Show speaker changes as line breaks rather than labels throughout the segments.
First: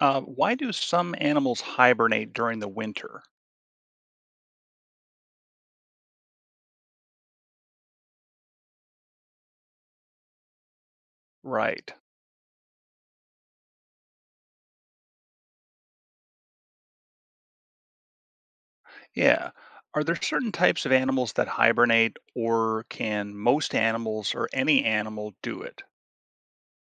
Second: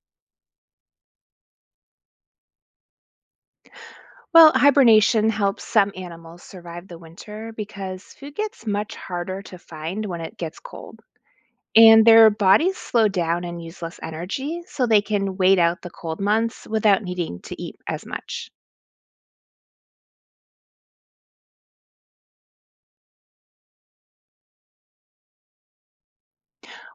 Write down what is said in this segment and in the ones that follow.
Why do some animals hibernate during the winter?
Well, hibernation helps some animals survive the winter because food gets much harder to find when it gets cold.
Right.
And their bodies slow down and use less energy, so they can wait out the cold months without needing to eat as much.
Yeah. Are there certain types of animals that hibernate, or can most animals or any animal do it?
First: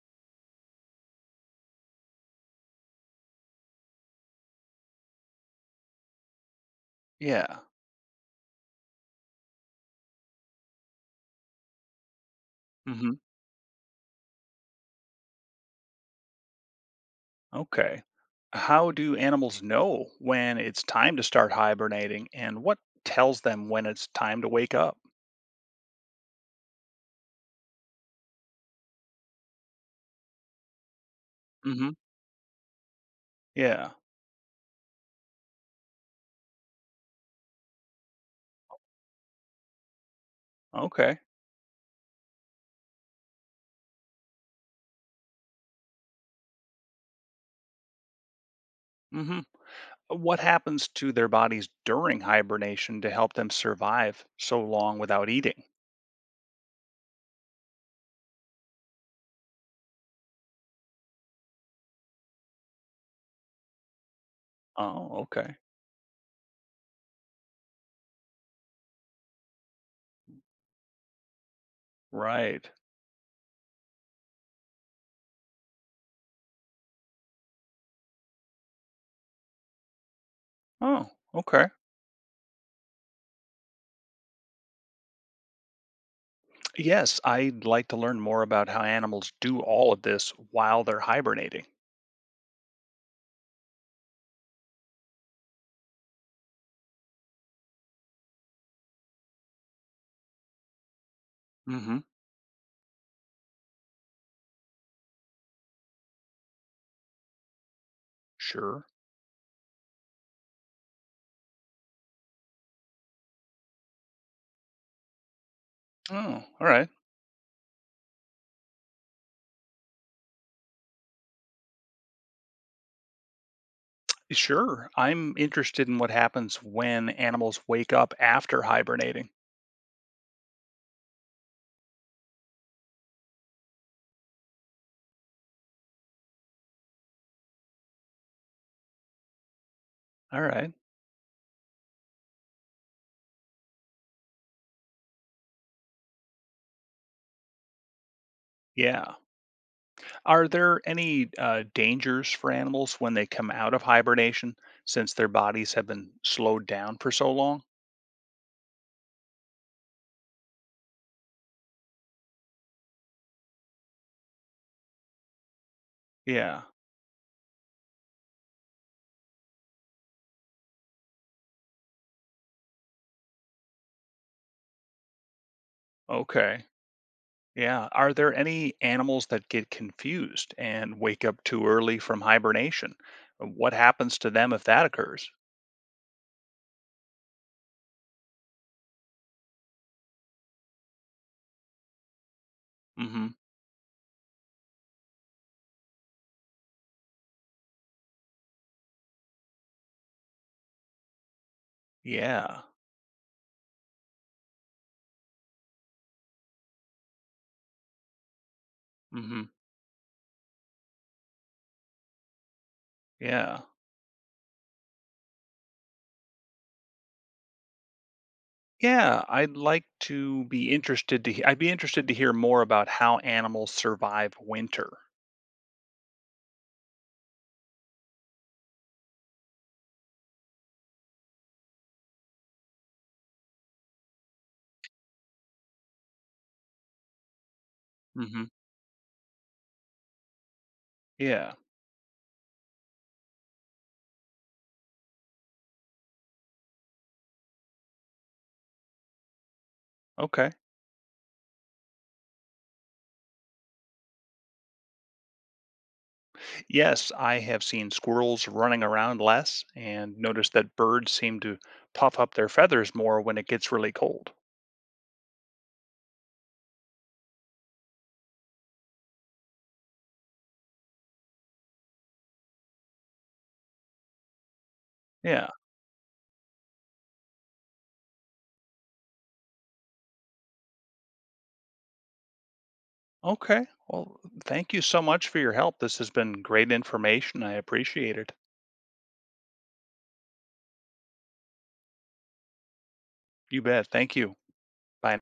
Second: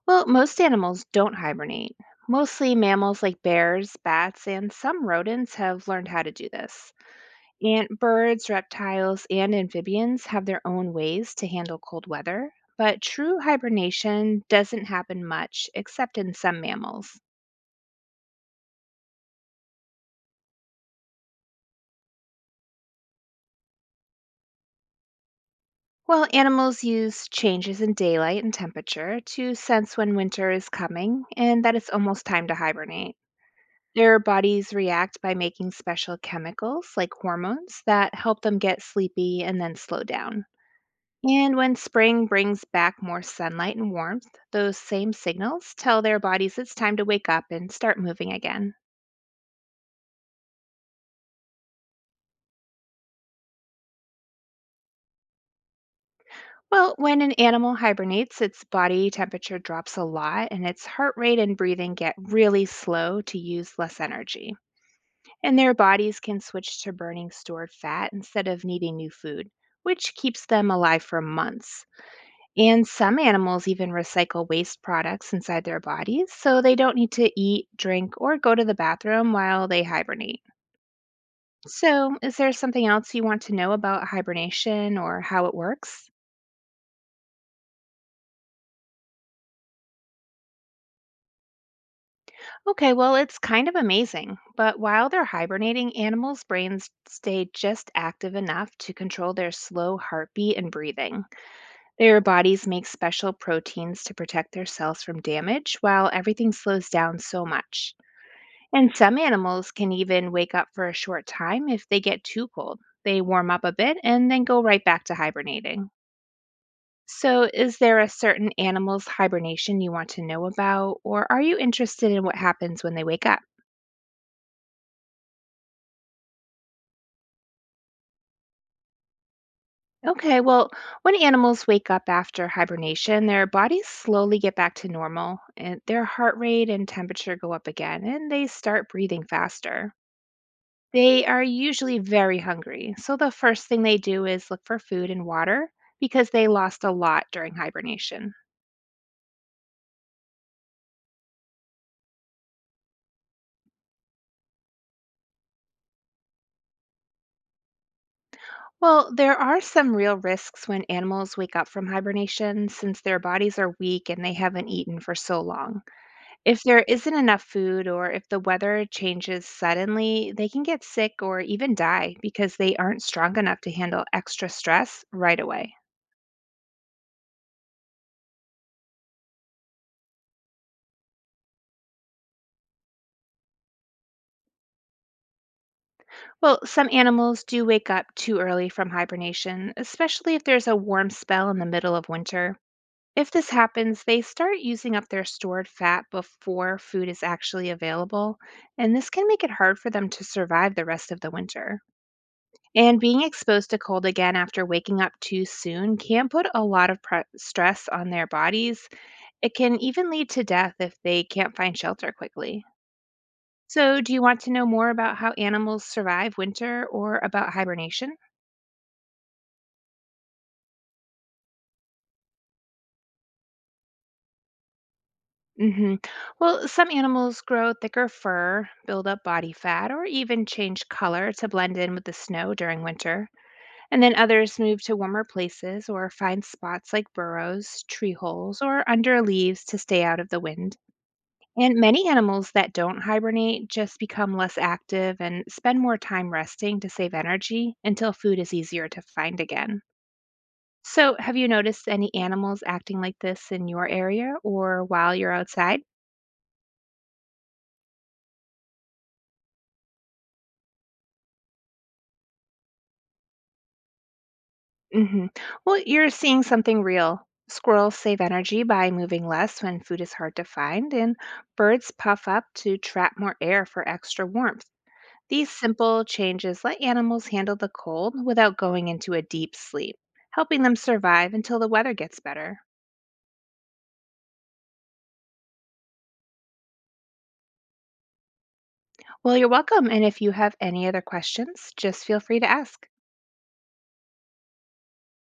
Well, most animals don't hibernate. Mostly mammals like bears, bats, and some rodents have learned how to do this.
Yeah.
And birds, reptiles, and amphibians have their own ways to handle cold weather, but
Hmm.
true hibernation doesn't happen much except in some mammals.
Okay. How do animals know when it's time to start hibernating, and what tells them when it's time to wake up?
Well, animals use changes in daylight and temperature to sense when winter is coming and that it's
Hmm.
almost time to hibernate.
Yeah.
Their bodies react by making special chemicals like hormones that help them get sleepy and then slow down.
Okay.
And when spring brings back more sunlight and warmth, those same signals tell their bodies it's time to wake up and start moving again.
Hmm. What happens to their bodies during hibernation to help them survive so long without eating?
Well, when an animal hibernates, its body temperature drops a lot and its heart rate and breathing get really slow to use less energy.
Oh, okay.
And their bodies can switch to burning stored fat instead of needing new food, which keeps them alive for months.
Right.
And some animals even recycle waste products inside their bodies, so they don't need to eat, drink, or go to the bathroom while they hibernate.
Oh, okay.
So, is there something else you want to know about hibernation or how it works?
Yes, I'd like to learn more about how animals do all of this while they're hibernating.
Okay, well, it's kind of amazing, but while they're hibernating, animals' brains stay just active enough to control their slow heartbeat and breathing.
Mm hmm.
Their bodies make special proteins to protect their cells from damage while everything slows down so much.
Sure.
And some animals can even wake up for a short time if they get too cold. They warm up a bit and then go right back to hibernating.
Oh, all right.
So, is there a certain animal's hibernation you want to know about, or are you interested in what happens when they wake up?
Sure. I'm interested in what happens when animals wake up after hibernating.
Okay, well, when animals wake up after hibernation, their bodies slowly get back to normal, and their heart rate and temperature go up again, and they start breathing faster.
All right.
They are usually very hungry, so the first thing they do is look for food and water because they lost a lot during hibernation.
Yeah. Are there any dangers for animals when they come out of hibernation since their bodies have been slowed down for so long?
Well, there are some real risks when animals wake up from hibernation since their bodies are weak and they haven't eaten for so long.
Yeah.
If there isn't enough food or if the weather changes suddenly, they can get sick or even die because they aren't strong enough to handle extra stress right away.
Okay. Yeah. Are there any animals that get confused and wake up too early from hibernation? What happens to them if that occurs?
Well, some animals do wake up too early from hibernation, especially if there's a warm spell in the middle of winter. If
Hmm.
this happens, they start using up their stored fat before food is actually available, and this can make it hard for them to survive the rest of the winter.
Yeah.
And being exposed to cold again after waking up too soon can put a lot of stress on their bodies.
Hmm.
It can even lead to death if they can't find shelter quickly.
Yeah.
So, do you want to know more about how animals survive winter or about hibernation?
Yeah. I'd like to be interested to. He- I'd be interested to hear more about how animals survive winter.
Hmm. Well, some animals grow thicker fur, build up body fat, or even change color to blend in with the snow during winter. And then others move to warmer places or find spots like burrows, tree
Hmm.
holes, or under leaves to stay out of the wind.
Yeah.
And many animals that don't hibernate just become less active and spend more time resting to save energy until food is easier to find again.
Okay.
So, have you noticed any animals acting like this in your area or while you're outside?
Yes, I have seen squirrels running around less and noticed that birds seem to puff up their feathers more when it gets really cold.
Hmm. Well, you're seeing something real. Squirrels save energy by moving less when food is hard to find, and birds puff up to trap more air for extra warmth.
Yeah.
These simple changes let animals handle the cold without going into a deep sleep, helping them survive until the weather gets better.
Okay. Well, thank you so much for your help. This has been great information. I appreciate it.
Well, you're welcome, and if you have any other questions, just feel free to ask.
You bet. Thank you. Bye.